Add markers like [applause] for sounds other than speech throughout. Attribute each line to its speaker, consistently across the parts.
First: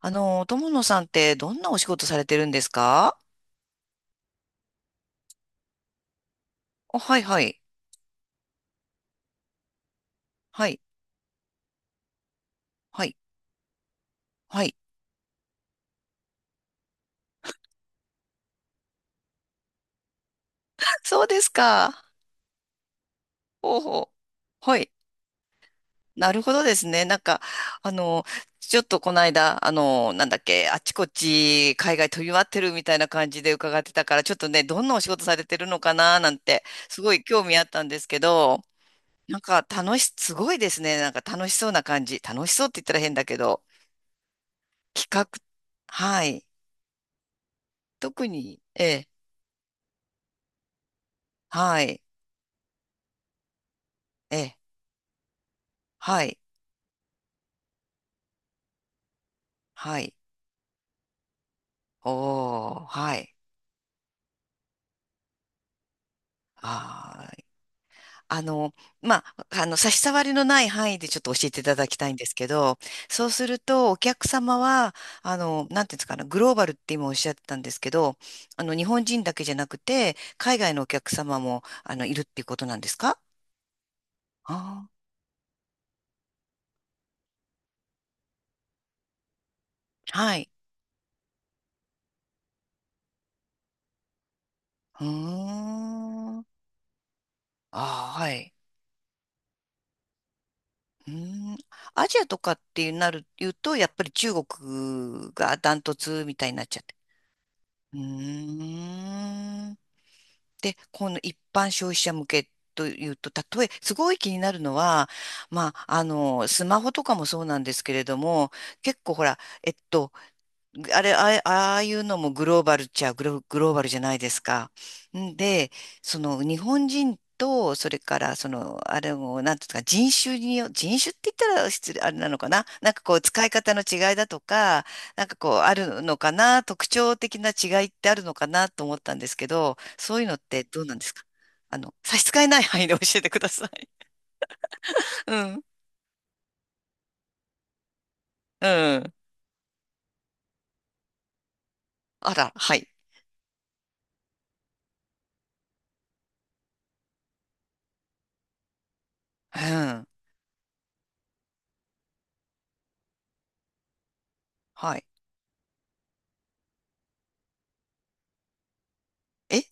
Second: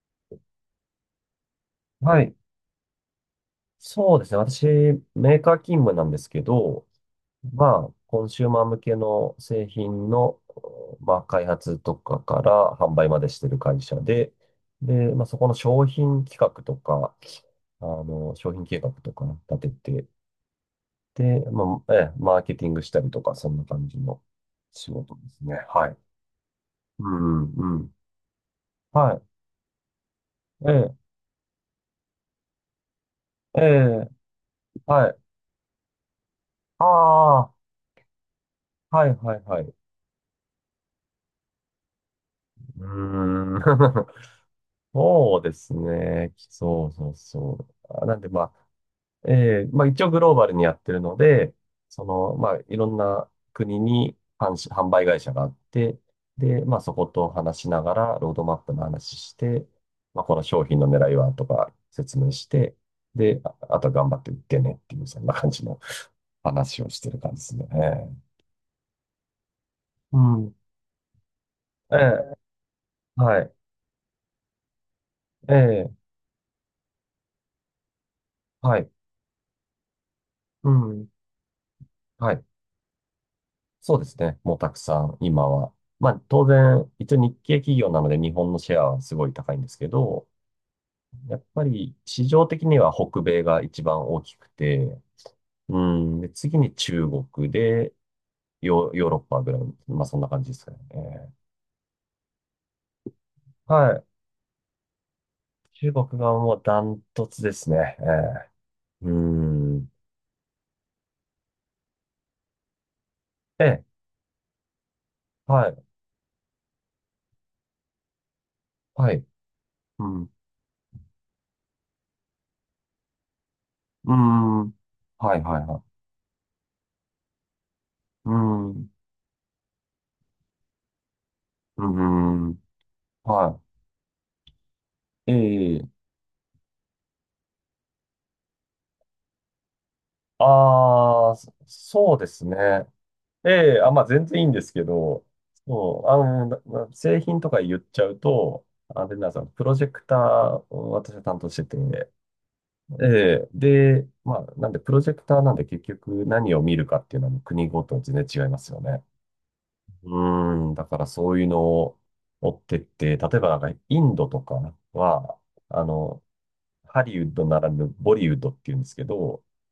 Speaker 1: 友野さんってどんなお仕事さ
Speaker 2: は
Speaker 1: れ
Speaker 2: い。
Speaker 1: てるんですか？
Speaker 2: そうですね。私、メーカー勤務なんですけど、
Speaker 1: お、はいはい。
Speaker 2: まあ、コンシューマー向けの製品の、
Speaker 1: はい。
Speaker 2: まあ、開発とかから販
Speaker 1: は
Speaker 2: 売
Speaker 1: い。
Speaker 2: までしてる会社で、
Speaker 1: はい。
Speaker 2: で、まあ、そこの商品企画とか、商品計画とか立てて、
Speaker 1: [laughs] そうで
Speaker 2: で、
Speaker 1: す
Speaker 2: まあ、え
Speaker 1: か。
Speaker 2: え、マーケティングしたりとか、そんな
Speaker 1: ほう
Speaker 2: 感じ
Speaker 1: ほう。
Speaker 2: の
Speaker 1: は
Speaker 2: 仕
Speaker 1: い。
Speaker 2: 事ですね。はい。
Speaker 1: なるほどですね。
Speaker 2: う
Speaker 1: なんか、
Speaker 2: ん、う
Speaker 1: あ
Speaker 2: ん。
Speaker 1: の、ちょっとこの
Speaker 2: は
Speaker 1: 間、なんだっけ、
Speaker 2: い。え
Speaker 1: あっち
Speaker 2: え、
Speaker 1: こっち海外飛び回ってるみたいな感じで
Speaker 2: え
Speaker 1: 伺ってた
Speaker 2: え、
Speaker 1: から、ちょっとね、どんなお仕
Speaker 2: はい。
Speaker 1: 事されてるのかななんて、
Speaker 2: あ
Speaker 1: すごい興
Speaker 2: あ、
Speaker 1: 味あったんですけど、
Speaker 2: はい、は
Speaker 1: なん
Speaker 2: い、はい。
Speaker 1: か
Speaker 2: う
Speaker 1: 楽し、すごいですね。なんか楽しそうな感じ。楽しそうって言ったら変だけ
Speaker 2: ーん。
Speaker 1: ど、
Speaker 2: [laughs]
Speaker 1: 企画、
Speaker 2: そうです
Speaker 1: は
Speaker 2: ね。
Speaker 1: い。
Speaker 2: そうそうそう。あなん
Speaker 1: 特
Speaker 2: で、まあ、
Speaker 1: に、ええ。
Speaker 2: まあ一応グローバルにやってるので、
Speaker 1: はい。
Speaker 2: その、まあいろんな国に
Speaker 1: え
Speaker 2: 販
Speaker 1: え、
Speaker 2: し、販売会社があって、
Speaker 1: はい、
Speaker 2: で、まあそこと話しながら、ロードマップの話して、
Speaker 1: はい、
Speaker 2: まあこの商品の狙いはとか説明し
Speaker 1: お
Speaker 2: て、
Speaker 1: ー、はい、
Speaker 2: で、あとは頑張って売ってねっていう、そんな感じの話をしてる
Speaker 1: あ
Speaker 2: 感じで
Speaker 1: ー
Speaker 2: すね。
Speaker 1: あの、まあ、差し障り
Speaker 2: う
Speaker 1: の
Speaker 2: ん。
Speaker 1: ない範囲でちょっと教えていただ
Speaker 2: え
Speaker 1: きたいんで
Speaker 2: え、
Speaker 1: すけど、そう
Speaker 2: は
Speaker 1: す
Speaker 2: い。
Speaker 1: ると、お客様は、
Speaker 2: え
Speaker 1: なん
Speaker 2: え、
Speaker 1: ていうんですかね、グローバルって今おっしゃってたんですけど、
Speaker 2: は
Speaker 1: 日
Speaker 2: い。
Speaker 1: 本人だけじゃなくて、海
Speaker 2: う
Speaker 1: 外のお
Speaker 2: ん。
Speaker 1: 客様も、いるっ
Speaker 2: は
Speaker 1: てい
Speaker 2: い。
Speaker 1: うことなんですか？
Speaker 2: そうですね。
Speaker 1: あ
Speaker 2: もうたく
Speaker 1: ー、
Speaker 2: さん、今は。まあ、当然、一応日系企業なので日本のシェアはすごい高いんですけど、
Speaker 1: はい。
Speaker 2: やっぱり市場的には北米が一番大きくて、
Speaker 1: うー
Speaker 2: うん、で、
Speaker 1: ん。
Speaker 2: 次に中国で、
Speaker 1: あー、はい。
Speaker 2: ヨーロッパぐらい、まあそんな感じですかね。
Speaker 1: うー
Speaker 2: ー
Speaker 1: ん。アジアとかってなる、言うと、や
Speaker 2: は
Speaker 1: っぱ
Speaker 2: い。
Speaker 1: り中国がダン
Speaker 2: 中
Speaker 1: ト
Speaker 2: 国
Speaker 1: ツ
Speaker 2: が
Speaker 1: みたい
Speaker 2: も
Speaker 1: に
Speaker 2: う
Speaker 1: なっちゃ
Speaker 2: ダ
Speaker 1: って。
Speaker 2: ントツですね。
Speaker 1: うー
Speaker 2: う
Speaker 1: ん。
Speaker 2: ん。
Speaker 1: で、この一般消費者向けというと、
Speaker 2: ええ、
Speaker 1: すごい気になるのは、
Speaker 2: は
Speaker 1: ま
Speaker 2: い、
Speaker 1: あ、スマホとかもそうなんですけれども、結
Speaker 2: は
Speaker 1: 構ほ
Speaker 2: い。
Speaker 1: ら、えっ
Speaker 2: う
Speaker 1: と、
Speaker 2: ん、
Speaker 1: あれ、ああああいうのもグローバルっちゃグローバルじゃ
Speaker 2: う
Speaker 1: ないです
Speaker 2: ん、は
Speaker 1: か。
Speaker 2: い、
Speaker 1: ん
Speaker 2: はい、
Speaker 1: で、
Speaker 2: はい。
Speaker 1: その日本人と、それか
Speaker 2: う
Speaker 1: らその、
Speaker 2: ん、
Speaker 1: あれも、なんていうんですか、人種って言ったら
Speaker 2: う
Speaker 1: 失礼、あれなのか
Speaker 2: ん、
Speaker 1: ななんかこう、使い
Speaker 2: は
Speaker 1: 方の違いだとか、なんかこう、あ
Speaker 2: い。
Speaker 1: る
Speaker 2: ええ
Speaker 1: のかな特徴的な違いってあるのかなと思ったんですけど、そういうのってどうなんですか？
Speaker 2: ああ、そそ
Speaker 1: 差
Speaker 2: う
Speaker 1: し
Speaker 2: で
Speaker 1: 支
Speaker 2: す
Speaker 1: え
Speaker 2: ね。
Speaker 1: ない範囲で教えてくださ
Speaker 2: ええ、あ、
Speaker 1: い。
Speaker 2: まあ全然いいんですけ
Speaker 1: [laughs]
Speaker 2: ど、
Speaker 1: うん、
Speaker 2: そう、な製品とか言っちゃうと、
Speaker 1: う
Speaker 2: あ
Speaker 1: ん。
Speaker 2: れなんですよ、プロジェクターを私は担当してて、
Speaker 1: あら、はい。
Speaker 2: ええ、で、まあ、なんでプロジェクターなんで結局何を見るかっていうのは国ごとに全然違いますよね。
Speaker 1: うん、
Speaker 2: うーん、だからそういうのを追ってって、例えばなんかインドとか
Speaker 1: はい。
Speaker 2: は、あの、ハリウッドならぬボリウッドっていうんですけど、
Speaker 1: え、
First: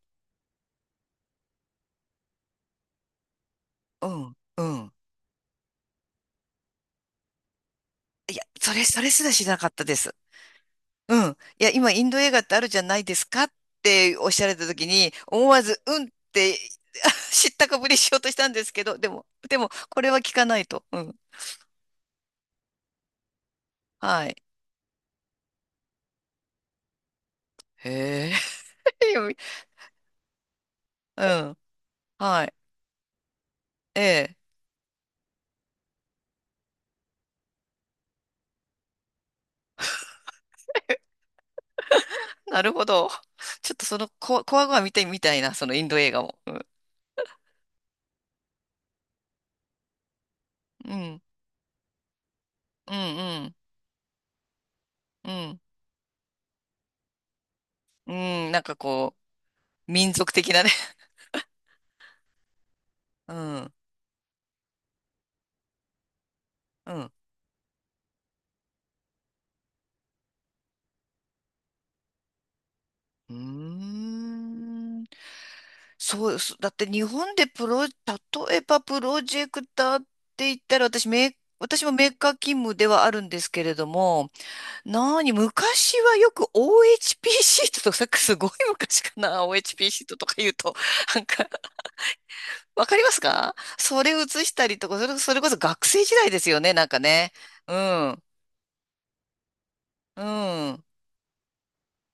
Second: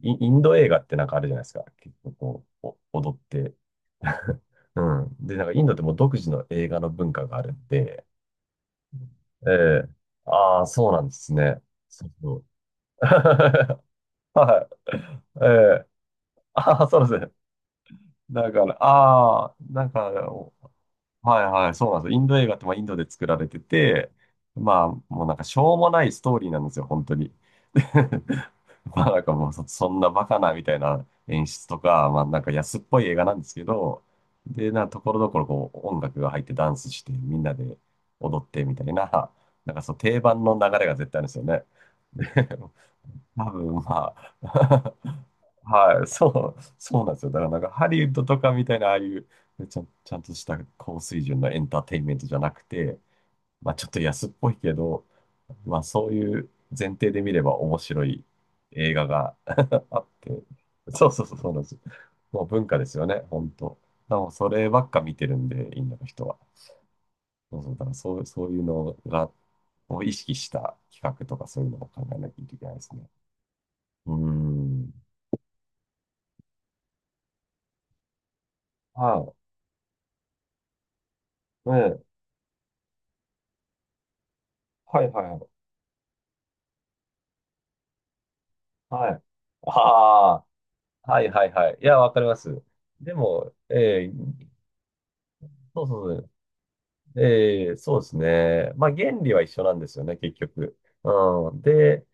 Speaker 2: インド映画ってなんかあるじゃないですか。結構こう、お踊って。
Speaker 1: うん、う
Speaker 2: う
Speaker 1: ん。
Speaker 2: ん。で、なんかインドってもう独自の映画の文化があるんで、
Speaker 1: いや、それすらし
Speaker 2: え
Speaker 1: なかった
Speaker 2: え
Speaker 1: です。
Speaker 2: ああー、そうなんで
Speaker 1: う
Speaker 2: す
Speaker 1: ん。
Speaker 2: ね。
Speaker 1: いや、今、イ
Speaker 2: そ
Speaker 1: ン
Speaker 2: う
Speaker 1: ド映
Speaker 2: そ
Speaker 1: 画っ
Speaker 2: う。
Speaker 1: てあるじゃないですかっておっ
Speaker 2: [laughs]
Speaker 1: しゃられた
Speaker 2: は
Speaker 1: 時に、
Speaker 2: い。え
Speaker 1: 思わず、
Speaker 2: え
Speaker 1: うんって
Speaker 2: ああー、そうです
Speaker 1: [laughs]
Speaker 2: ね。
Speaker 1: 知ったかぶりしようとした
Speaker 2: だ
Speaker 1: んで
Speaker 2: か
Speaker 1: す
Speaker 2: ら、
Speaker 1: けど、でも、
Speaker 2: ああ、
Speaker 1: でも、
Speaker 2: なん
Speaker 1: これ
Speaker 2: か、
Speaker 1: は聞かないと。うん。
Speaker 2: はいはい、そうなんですよ。インド映画ってまあインドで作られてて、
Speaker 1: はい。
Speaker 2: まあもうなんかしょうもないストーリーなんですよ、本当に。で
Speaker 1: へえ。
Speaker 2: [laughs] まあなんかもうそ、
Speaker 1: [laughs]
Speaker 2: そんなバカなみたいな
Speaker 1: う
Speaker 2: 演
Speaker 1: ん。
Speaker 2: 出とか、まあなん
Speaker 1: は
Speaker 2: か
Speaker 1: い。
Speaker 2: 安っぽい映画なんですけ
Speaker 1: え
Speaker 2: ど、
Speaker 1: え。
Speaker 2: で、ところどころこう音楽が入ってダンスしてみんなで踊ってみたいな、なんかそう定番の流れが絶対あるんですよね。で
Speaker 1: なるほ
Speaker 2: [laughs]
Speaker 1: ど。
Speaker 2: 多
Speaker 1: ちょ
Speaker 2: 分
Speaker 1: っとその、
Speaker 2: ま
Speaker 1: こわごわ見
Speaker 2: あ、
Speaker 1: てみたいな、
Speaker 2: [laughs]
Speaker 1: そのインド
Speaker 2: はい、
Speaker 1: 映画も。う
Speaker 2: そう、
Speaker 1: ん。
Speaker 2: そうなんですよ。だからなんかハリウッドとかみたいな、ああいうちゃんとした
Speaker 1: う
Speaker 2: 高
Speaker 1: ん。
Speaker 2: 水準のエンターテインメントじゃなく
Speaker 1: う
Speaker 2: て、
Speaker 1: ん。
Speaker 2: まあちょっと安っぽいけど、
Speaker 1: うん。
Speaker 2: まあそういう前提で見れば面白
Speaker 1: う
Speaker 2: い
Speaker 1: ん。うん、なんか
Speaker 2: 映画
Speaker 1: こ
Speaker 2: が [laughs]
Speaker 1: う、
Speaker 2: あっ
Speaker 1: 民族
Speaker 2: て、
Speaker 1: 的なね。
Speaker 2: そうそうそう、そうなんですよ。もう文化ですよね、
Speaker 1: う
Speaker 2: 本
Speaker 1: ん。
Speaker 2: 当。でもそればっか見てるんで、インドの人は。
Speaker 1: うん。
Speaker 2: そうそう、だからそう、そういうのが、を意識した企画とかそういうのを考えなきゃいけないですね。
Speaker 1: うー
Speaker 2: うーん。
Speaker 1: ん。そうです。だって日本で例えばプロ
Speaker 2: は
Speaker 1: ジェクターって言ったら
Speaker 2: い。え
Speaker 1: 私もメ
Speaker 2: え。
Speaker 1: ーカー勤務ではあるんですけれども、
Speaker 2: はい
Speaker 1: な
Speaker 2: はい
Speaker 1: に、
Speaker 2: はい。
Speaker 1: 昔はよく OHP シートとか、さっきすごい昔か
Speaker 2: はい。
Speaker 1: な、[laughs] OHP シートとか
Speaker 2: あ
Speaker 1: 言うと、
Speaker 2: あ、
Speaker 1: な
Speaker 2: は
Speaker 1: ん
Speaker 2: いは
Speaker 1: か、
Speaker 2: いはい。いや、わかります。
Speaker 1: わかりま
Speaker 2: で
Speaker 1: す
Speaker 2: も、
Speaker 1: か？
Speaker 2: え
Speaker 1: そ
Speaker 2: え、
Speaker 1: れ写したりとか、それこそ
Speaker 2: そ
Speaker 1: 学
Speaker 2: う
Speaker 1: 生時
Speaker 2: そうそ
Speaker 1: 代
Speaker 2: う。
Speaker 1: ですよね、なんかね。
Speaker 2: え
Speaker 1: う
Speaker 2: え、そうです
Speaker 1: ん、
Speaker 2: ね。まあ、原理は一緒なんですよね、
Speaker 1: う
Speaker 2: 結局。
Speaker 1: ん。
Speaker 2: うん。で、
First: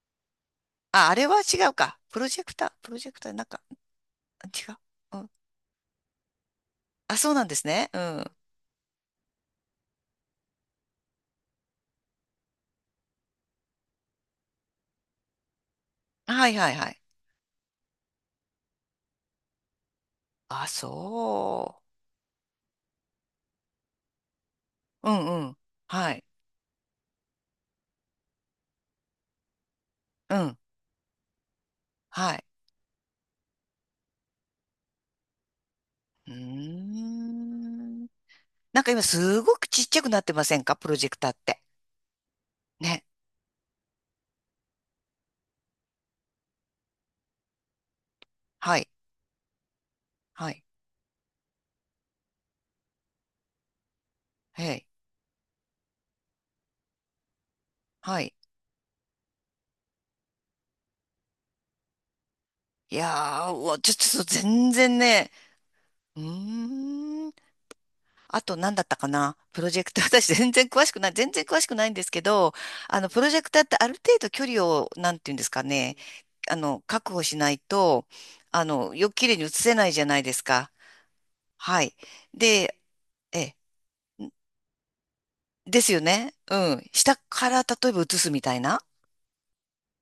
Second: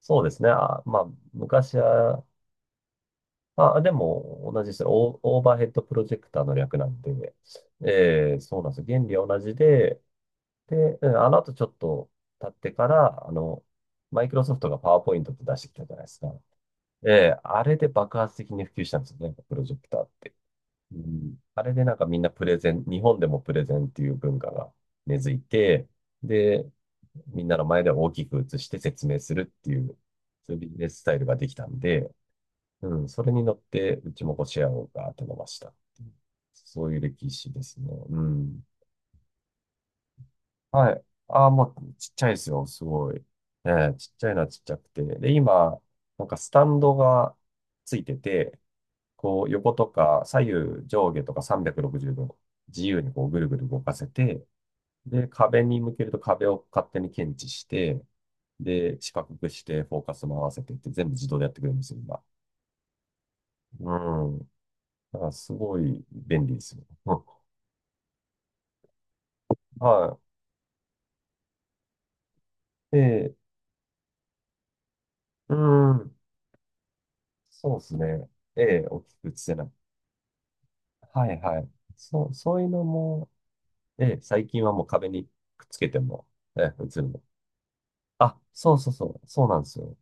Speaker 2: そうですね。あ、まあ、
Speaker 1: あ、あれは違う
Speaker 2: 昔
Speaker 1: か。プ
Speaker 2: は、
Speaker 1: ロジェクター、プロジェクター、なんか、
Speaker 2: あ、でも同じ
Speaker 1: 違
Speaker 2: で
Speaker 1: う。
Speaker 2: す。オ
Speaker 1: う
Speaker 2: ー、
Speaker 1: ん。
Speaker 2: オーバーヘッドプロジェクターの略なん
Speaker 1: あ、そう
Speaker 2: で、
Speaker 1: なんですね。う
Speaker 2: え
Speaker 1: ん。
Speaker 2: え、そうなんです。原理は同じで、で、うんあの後ちょっと経ってから、マイクロソフトがパワーポイントって出してきたじゃないですか。
Speaker 1: はいはいはい。
Speaker 2: ええ、あれで爆発的に普及したんですよね、プロジェクターって。
Speaker 1: あ、
Speaker 2: うん、あれ
Speaker 1: そ
Speaker 2: でなんかみんなプレゼン、日本でもプレゼンっていう文化が
Speaker 1: う。う
Speaker 2: 根付
Speaker 1: ん
Speaker 2: い
Speaker 1: うん。
Speaker 2: て、
Speaker 1: はい。
Speaker 2: で、みんなの前で大きく映して説明するっていう、
Speaker 1: う
Speaker 2: そ
Speaker 1: ん。
Speaker 2: ういうビジネススタイルができたんで、
Speaker 1: はい。
Speaker 2: うん、それに乗って、うちもこうシェアをガーッと伸ばした。
Speaker 1: うー
Speaker 2: そういう歴史ですね。
Speaker 1: ん。
Speaker 2: うん。
Speaker 1: なんか今すごくちっちゃくなってませんか？プロ
Speaker 2: はい。
Speaker 1: ジェクターっ
Speaker 2: ああ、
Speaker 1: て。
Speaker 2: もうちっちゃいですよ、す
Speaker 1: ね。
Speaker 2: ごい。ええ、ちっちゃいのはちっちゃくて。で、今、なんかスタンドがついてて、
Speaker 1: はい。
Speaker 2: こう横とか左
Speaker 1: はい。
Speaker 2: 右上下とか360度自由にこうぐるぐる動かせて、
Speaker 1: はい。
Speaker 2: で、壁に向けると壁を勝手に検知して、
Speaker 1: はい。
Speaker 2: で、四角くしてフォーカスも合わせてって全部自動でやってくれるんですよ、今。
Speaker 1: いやー、うわ、ちょ、
Speaker 2: う
Speaker 1: ちょっと
Speaker 2: ん。
Speaker 1: 全然
Speaker 2: だか
Speaker 1: ね。
Speaker 2: らすごい
Speaker 1: う
Speaker 2: 便利ですよ。[laughs] うん
Speaker 1: ーん。あと何だったかな、プロジェクター。[laughs]
Speaker 2: は
Speaker 1: 私全然詳しくない。全然詳しくないんですけど、
Speaker 2: い。え
Speaker 1: プロ
Speaker 2: え、
Speaker 1: ジェクターってある程度距離を、なんていうんです
Speaker 2: う
Speaker 1: かね。
Speaker 2: ん。
Speaker 1: 確保しない
Speaker 2: そうです
Speaker 1: と、
Speaker 2: ね。ええ、大
Speaker 1: よく
Speaker 2: きく
Speaker 1: 綺
Speaker 2: 映
Speaker 1: 麗に映
Speaker 2: せない。
Speaker 1: せないじゃないですか。
Speaker 2: はいはい。
Speaker 1: はい。
Speaker 2: そう、そういう
Speaker 1: で、
Speaker 2: のも、
Speaker 1: え、
Speaker 2: ええ、最近はもう壁にくっつ
Speaker 1: で
Speaker 2: け
Speaker 1: すよ
Speaker 2: ても、
Speaker 1: ね。う
Speaker 2: ええ、
Speaker 1: ん。
Speaker 2: 映る
Speaker 1: 下
Speaker 2: の。
Speaker 1: から例えば移す
Speaker 2: あ、
Speaker 1: みたい
Speaker 2: そう
Speaker 1: な。
Speaker 2: そうそう、そうなんですよ。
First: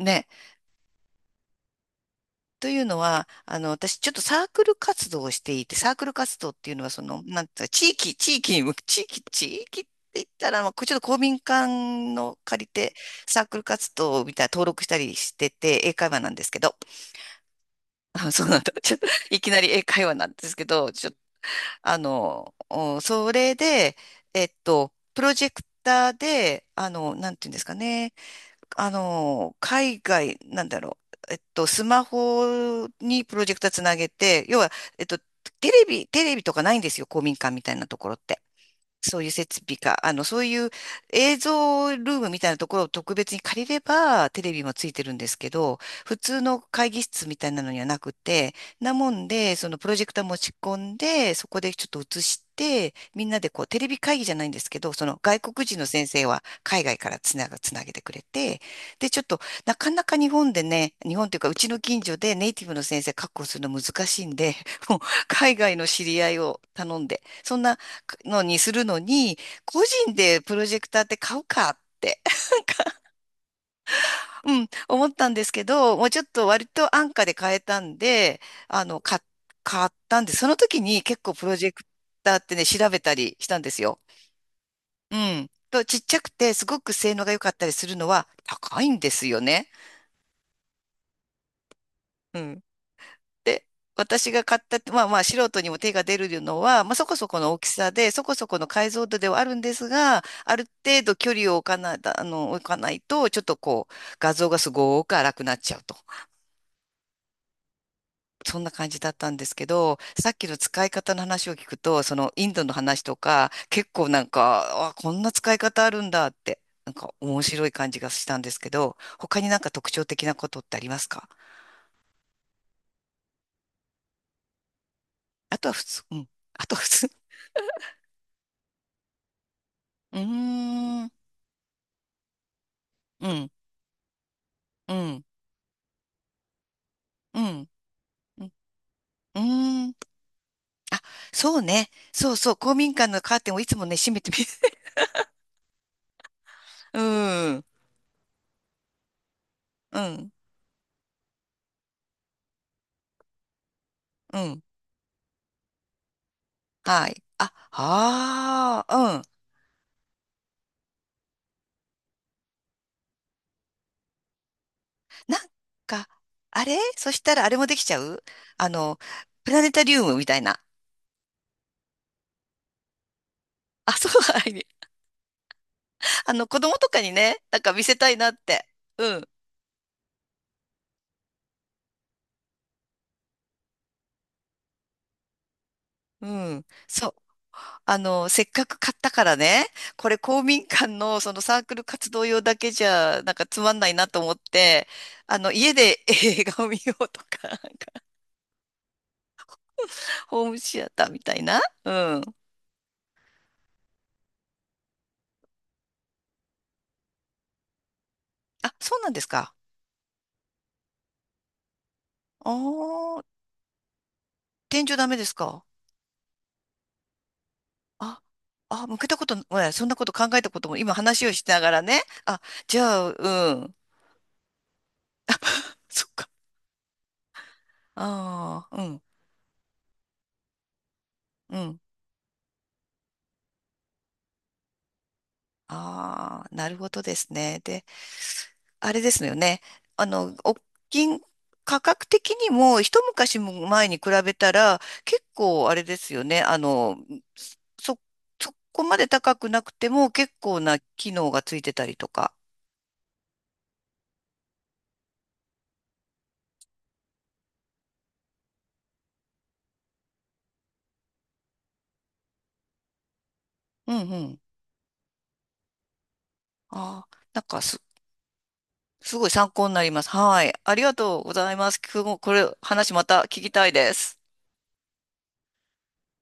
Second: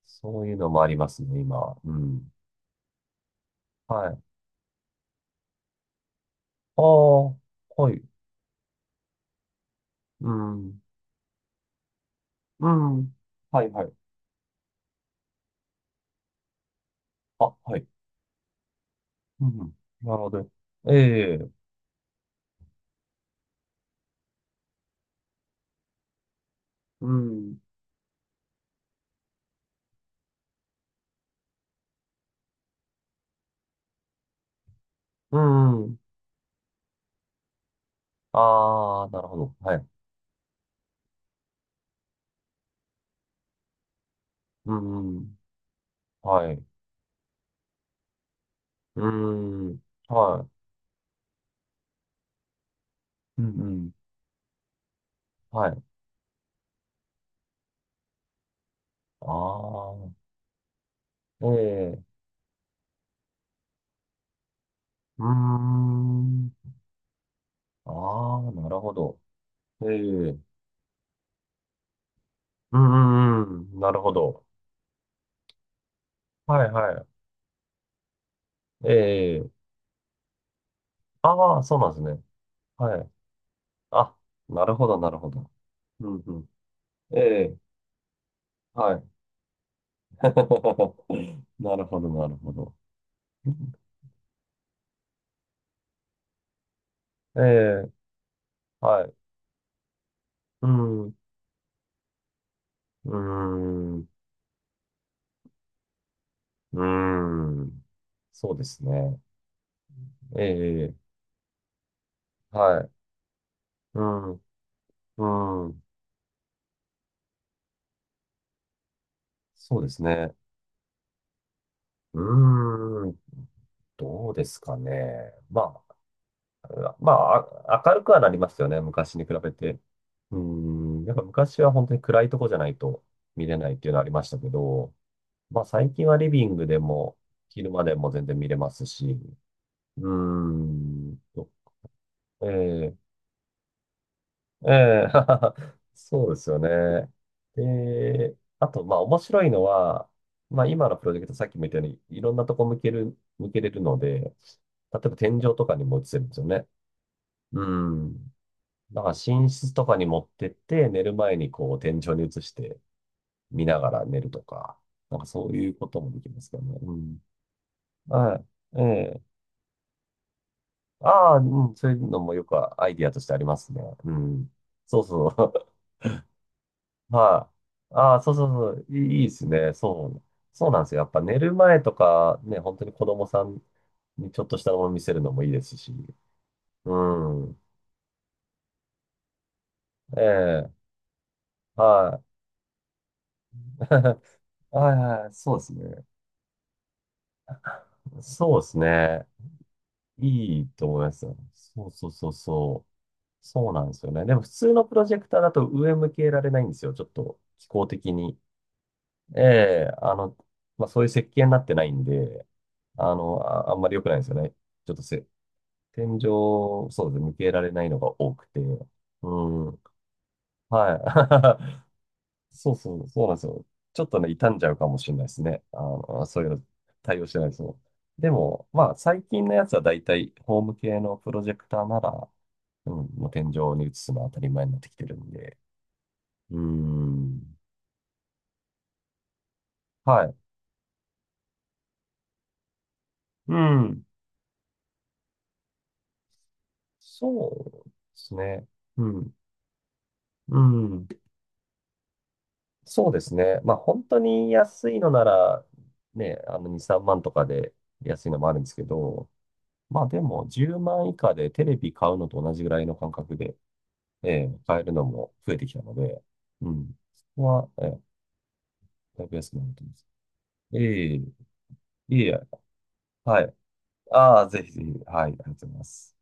Speaker 1: ね。
Speaker 2: そういうのもありますね、今。うん。
Speaker 1: というのは、私
Speaker 2: は
Speaker 1: ちょっと
Speaker 2: い。
Speaker 1: サークル活動をしていて、サークル活動っていう
Speaker 2: ああ、
Speaker 1: のは、その、なんていうか、地
Speaker 2: はい。
Speaker 1: 域、地域に向く、地域って言っ
Speaker 2: う
Speaker 1: たら、まあ、
Speaker 2: ん。
Speaker 1: こうちょっと公民館の借り
Speaker 2: う
Speaker 1: て、
Speaker 2: ん。
Speaker 1: サーク
Speaker 2: は
Speaker 1: ル
Speaker 2: いはい。
Speaker 1: 活動みたいな登録したりしてて、英会話なんですけど、
Speaker 2: あ、はい。
Speaker 1: あ、そうなんだ。ちょっと、い
Speaker 2: う
Speaker 1: き
Speaker 2: ん。
Speaker 1: なり英会
Speaker 2: な
Speaker 1: 話
Speaker 2: る
Speaker 1: な
Speaker 2: ほ
Speaker 1: んで
Speaker 2: ど。
Speaker 1: すけど、
Speaker 2: え
Speaker 1: ち
Speaker 2: え。
Speaker 1: あの、それで、プロジェクターで、
Speaker 2: う
Speaker 1: なんていうん
Speaker 2: ん。
Speaker 1: ですかね、海外、なんだろう、スマホにプロジェクターつなげて、要は、えっと、
Speaker 2: う
Speaker 1: テレ
Speaker 2: ん。
Speaker 1: ビ、テレビとかないんですよ、公民館みたいなところって。
Speaker 2: ああ、
Speaker 1: そ
Speaker 2: な
Speaker 1: うい
Speaker 2: る
Speaker 1: う
Speaker 2: ほど。
Speaker 1: 設備
Speaker 2: はい。
Speaker 1: か、そういう映像ルームみたいなところを特別に借りれば、テレビも
Speaker 2: う
Speaker 1: ついてるんです
Speaker 2: ん。
Speaker 1: けど、普通
Speaker 2: は
Speaker 1: の
Speaker 2: い。
Speaker 1: 会議室みたいなのにはなくて、なもんで、そ
Speaker 2: う
Speaker 1: の
Speaker 2: ん。
Speaker 1: プロジェクター持
Speaker 2: は
Speaker 1: ち
Speaker 2: い。
Speaker 1: 込んで、そこでちょっと映して、みんな
Speaker 2: うん
Speaker 1: で
Speaker 2: う
Speaker 1: こう、テレ
Speaker 2: ん。
Speaker 1: ビ会議じゃないんですけど、その外国
Speaker 2: は
Speaker 1: 人
Speaker 2: い。
Speaker 1: の先生は海外からつなげてくれて、で、ちょっ
Speaker 2: あ
Speaker 1: と、なかなか
Speaker 2: あ、
Speaker 1: 日本でね、日本という
Speaker 2: え
Speaker 1: か、うちの近所
Speaker 2: え。
Speaker 1: でネイティブの先生確保するの難しいんで、もう、
Speaker 2: うー
Speaker 1: 海外の知り合い
Speaker 2: ん。
Speaker 1: を頼んで、そんな、
Speaker 2: あ
Speaker 1: の
Speaker 2: あ、
Speaker 1: に
Speaker 2: な
Speaker 1: す
Speaker 2: る
Speaker 1: る
Speaker 2: ほ
Speaker 1: の
Speaker 2: ど。
Speaker 1: に、個
Speaker 2: え
Speaker 1: 人
Speaker 2: え。
Speaker 1: でプロジェクターって買うかって、[laughs] なん
Speaker 2: う
Speaker 1: か、
Speaker 2: んうんうん。なるほど。
Speaker 1: うん、思ったんですけど、もうちょっと
Speaker 2: は
Speaker 1: 割
Speaker 2: い
Speaker 1: と
Speaker 2: は
Speaker 1: 安価で買えたんで、あ
Speaker 2: い。え
Speaker 1: の、買、
Speaker 2: え。
Speaker 1: 買ったんで、その時に結構プロ
Speaker 2: ああ、
Speaker 1: ジェ
Speaker 2: そう
Speaker 1: ク
Speaker 2: なんですね。
Speaker 1: ターってね、調
Speaker 2: は
Speaker 1: べ
Speaker 2: い。
Speaker 1: たりしたんですよ。
Speaker 2: あ、なるほど、な
Speaker 1: う
Speaker 2: るほ
Speaker 1: ん。
Speaker 2: ど。
Speaker 1: と、ちっ
Speaker 2: う
Speaker 1: ちゃ
Speaker 2: ん
Speaker 1: く
Speaker 2: うん。
Speaker 1: て、すごく性
Speaker 2: え
Speaker 1: 能が良かっ
Speaker 2: え、
Speaker 1: たりするのは高い
Speaker 2: は
Speaker 1: ん
Speaker 2: い。
Speaker 1: ですよね。
Speaker 2: [laughs] なるほど、なる
Speaker 1: う
Speaker 2: ほ
Speaker 1: ん。
Speaker 2: ど。
Speaker 1: で、私が買ったって、まあまあ素人にも手が出るのは、まあそこそこ
Speaker 2: え
Speaker 1: の大きさ
Speaker 2: え、
Speaker 1: で、そこそこの解像
Speaker 2: はい。
Speaker 1: 度ではあるんですが、ある
Speaker 2: う
Speaker 1: 程
Speaker 2: ん、う
Speaker 1: 度距離を置かない、あの、置かない
Speaker 2: ー
Speaker 1: と、ちょっとこう、
Speaker 2: ん、う
Speaker 1: 画像がすごく荒くなっちゃうと。
Speaker 2: ーん。そ
Speaker 1: そ
Speaker 2: う
Speaker 1: ん
Speaker 2: で
Speaker 1: な
Speaker 2: す
Speaker 1: 感じだっ
Speaker 2: ね。
Speaker 1: たんですけど、さっ
Speaker 2: え
Speaker 1: きの使い
Speaker 2: え、
Speaker 1: 方の話を聞くと、そのインドの
Speaker 2: はい。
Speaker 1: 話とか、結
Speaker 2: う
Speaker 1: 構なん
Speaker 2: ん、
Speaker 1: か、あ、こん
Speaker 2: う
Speaker 1: な使い
Speaker 2: ん。
Speaker 1: 方あるんだって、なんか面白い感じがしたんですけど、他になんか
Speaker 2: そうで
Speaker 1: 特
Speaker 2: す
Speaker 1: 徴的な
Speaker 2: ね。
Speaker 1: ことってありますか？
Speaker 2: うーん、どうですかね。
Speaker 1: あ
Speaker 2: ま
Speaker 1: とは普
Speaker 2: あ、
Speaker 1: 通、うん。あとは普通。
Speaker 2: まあ、明るくはなりますよね。昔に比べて。
Speaker 1: うー
Speaker 2: うーん、
Speaker 1: ん、
Speaker 2: やっぱ昔は本当に暗いとこじゃないと
Speaker 1: う
Speaker 2: 見
Speaker 1: ん、
Speaker 2: れないっていうのはありましたけど、
Speaker 1: うん。
Speaker 2: まあ最近はリビングでも、
Speaker 1: うん。
Speaker 2: 昼間でも全然
Speaker 1: う
Speaker 2: 見
Speaker 1: ん。
Speaker 2: れますし、
Speaker 1: うー
Speaker 2: う
Speaker 1: ん、
Speaker 2: ーんと、
Speaker 1: そうね。そう
Speaker 2: え
Speaker 1: そう。公民
Speaker 2: え
Speaker 1: 館のカーテンをいつもね、閉めてみる。
Speaker 2: ええ [laughs] そうですよ
Speaker 1: [laughs] う
Speaker 2: ね。
Speaker 1: ん。
Speaker 2: で、あと、まあ面白いの
Speaker 1: う
Speaker 2: は、
Speaker 1: ん。
Speaker 2: まあ今のプロジェクトさっきも言ったように、いろんなとこ向けれるので、例
Speaker 1: うん。
Speaker 2: えば天井とかにも映せるんですよね。
Speaker 1: はい。あ、
Speaker 2: うん。
Speaker 1: ああ、
Speaker 2: だから
Speaker 1: うん。
Speaker 2: 寝室とかに持ってって、寝る前にこう天井に移して見ながら寝るとか、なんか
Speaker 1: な
Speaker 2: そ
Speaker 1: ん
Speaker 2: ういうこと
Speaker 1: か、
Speaker 2: もできますけど
Speaker 1: あれ、
Speaker 2: ね。う
Speaker 1: そ
Speaker 2: ん。
Speaker 1: したらあれもできちゃう、
Speaker 2: は
Speaker 1: あ
Speaker 2: い。え
Speaker 1: の、
Speaker 2: え
Speaker 1: プラネタリウムみたいな。
Speaker 2: ああ、うん、そういうのもよくアイディアとしてありますね。
Speaker 1: あ、そ
Speaker 2: う
Speaker 1: う、[laughs] は
Speaker 2: ん。
Speaker 1: い。
Speaker 2: そうそう。
Speaker 1: 子供とか
Speaker 2: [laughs]
Speaker 1: にね、
Speaker 2: は
Speaker 1: なんか見
Speaker 2: い。
Speaker 1: せた
Speaker 2: あ
Speaker 1: い
Speaker 2: あ、
Speaker 1: な
Speaker 2: そ
Speaker 1: っ
Speaker 2: うそ
Speaker 1: て。
Speaker 2: うそう。い
Speaker 1: う
Speaker 2: い、い
Speaker 1: ん。
Speaker 2: いですね。そう。そうなんですよ。やっぱ寝る前とか、ね、本当に子供さんにちょっとしたもの見せるのもいいですし。
Speaker 1: うん。
Speaker 2: う
Speaker 1: そう。
Speaker 2: ん。
Speaker 1: せっかく買ったからね、これ
Speaker 2: え
Speaker 1: 公民
Speaker 2: え、
Speaker 1: 館のそのサークル活
Speaker 2: は
Speaker 1: 動用だけじゃなんかつ
Speaker 2: い。
Speaker 1: まんないなと
Speaker 2: [laughs]
Speaker 1: 思って、
Speaker 2: はいはい、そうで
Speaker 1: 家
Speaker 2: す
Speaker 1: で
Speaker 2: ね。
Speaker 1: [laughs] 映画を見ようとか、なんか
Speaker 2: そうですね。
Speaker 1: ホーム
Speaker 2: いい
Speaker 1: シ
Speaker 2: と
Speaker 1: ア
Speaker 2: 思
Speaker 1: タ
Speaker 2: い
Speaker 1: ー
Speaker 2: ま
Speaker 1: み
Speaker 2: す
Speaker 1: た
Speaker 2: よ。
Speaker 1: いな。
Speaker 2: そう
Speaker 1: う
Speaker 2: そうそう
Speaker 1: ん。
Speaker 2: そう。そうなんですよね。でも普通のプロジェクターだと上向けられないんですよ。ちょっと気候的に。
Speaker 1: あ、そうなんです
Speaker 2: え
Speaker 1: か。
Speaker 2: え、まあ、そういう設計になってないんで、
Speaker 1: ああ、
Speaker 2: あんまり良くないんですよね。
Speaker 1: 天
Speaker 2: ちょっ
Speaker 1: 井
Speaker 2: と
Speaker 1: ダメで
Speaker 2: せ、
Speaker 1: すか。
Speaker 2: 天井、そうですね、向けられないのが
Speaker 1: あ、
Speaker 2: 多くて。
Speaker 1: あ、向けたこと、
Speaker 2: うん、
Speaker 1: そんなこと考えたことも今話をしなが
Speaker 2: は
Speaker 1: らね。あ、
Speaker 2: い。[laughs] そう
Speaker 1: じ
Speaker 2: そ
Speaker 1: ゃ
Speaker 2: う、
Speaker 1: あ、
Speaker 2: そうなんです
Speaker 1: う
Speaker 2: よ。
Speaker 1: ん。
Speaker 2: ちょっとね、傷んじゃうかもしれないですね。
Speaker 1: そっか。
Speaker 2: そういうの対応してないですよ。で
Speaker 1: あ
Speaker 2: も、
Speaker 1: あ、う
Speaker 2: まあ、
Speaker 1: ん、
Speaker 2: 最近のやつはだいたいホーム系のプロジェ
Speaker 1: う
Speaker 2: クタ
Speaker 1: ん。
Speaker 2: ーなら、うん、もう天井に映すのは当たり前になってきてるんで。
Speaker 1: ああ、
Speaker 2: う
Speaker 1: なるほどです
Speaker 2: ん、
Speaker 1: ね。で、あれですよね。
Speaker 2: はい。
Speaker 1: お金、価格的にも一昔
Speaker 2: う
Speaker 1: も前に比
Speaker 2: ん、
Speaker 1: べたら結構あれですよね。
Speaker 2: そうで
Speaker 1: そ、
Speaker 2: す
Speaker 1: そ
Speaker 2: ね。
Speaker 1: こまで
Speaker 2: うん。
Speaker 1: 高くなくても結
Speaker 2: う
Speaker 1: 構な
Speaker 2: ん。
Speaker 1: 機能がついてたりとか。
Speaker 2: そうですね。まあ本当に安いのなら、ね、あの2、3万とかで安いのもあるんですけど、まあでも10万以下でテレビ買うのと同じぐらいの感覚で、
Speaker 1: うんう
Speaker 2: え
Speaker 1: ん。
Speaker 2: え買えるのも増えてきたので、うん。
Speaker 1: ああ、
Speaker 2: そ
Speaker 1: な
Speaker 2: こ
Speaker 1: んか
Speaker 2: は、ええ
Speaker 1: す
Speaker 2: だい
Speaker 1: ごい
Speaker 2: ぶ
Speaker 1: 参
Speaker 2: 安くな
Speaker 1: 考に
Speaker 2: っ
Speaker 1: な
Speaker 2: て
Speaker 1: り
Speaker 2: ま
Speaker 1: ま
Speaker 2: す。
Speaker 1: す。はい。あ
Speaker 2: え
Speaker 1: りが
Speaker 2: え
Speaker 1: と
Speaker 2: い
Speaker 1: う
Speaker 2: え
Speaker 1: ございます。今日も
Speaker 2: い
Speaker 1: こ
Speaker 2: え、
Speaker 1: れ話また聞
Speaker 2: は
Speaker 1: き
Speaker 2: い。
Speaker 1: たいです。
Speaker 2: ああ、ぜひぜひ、はい、ありがとうございます。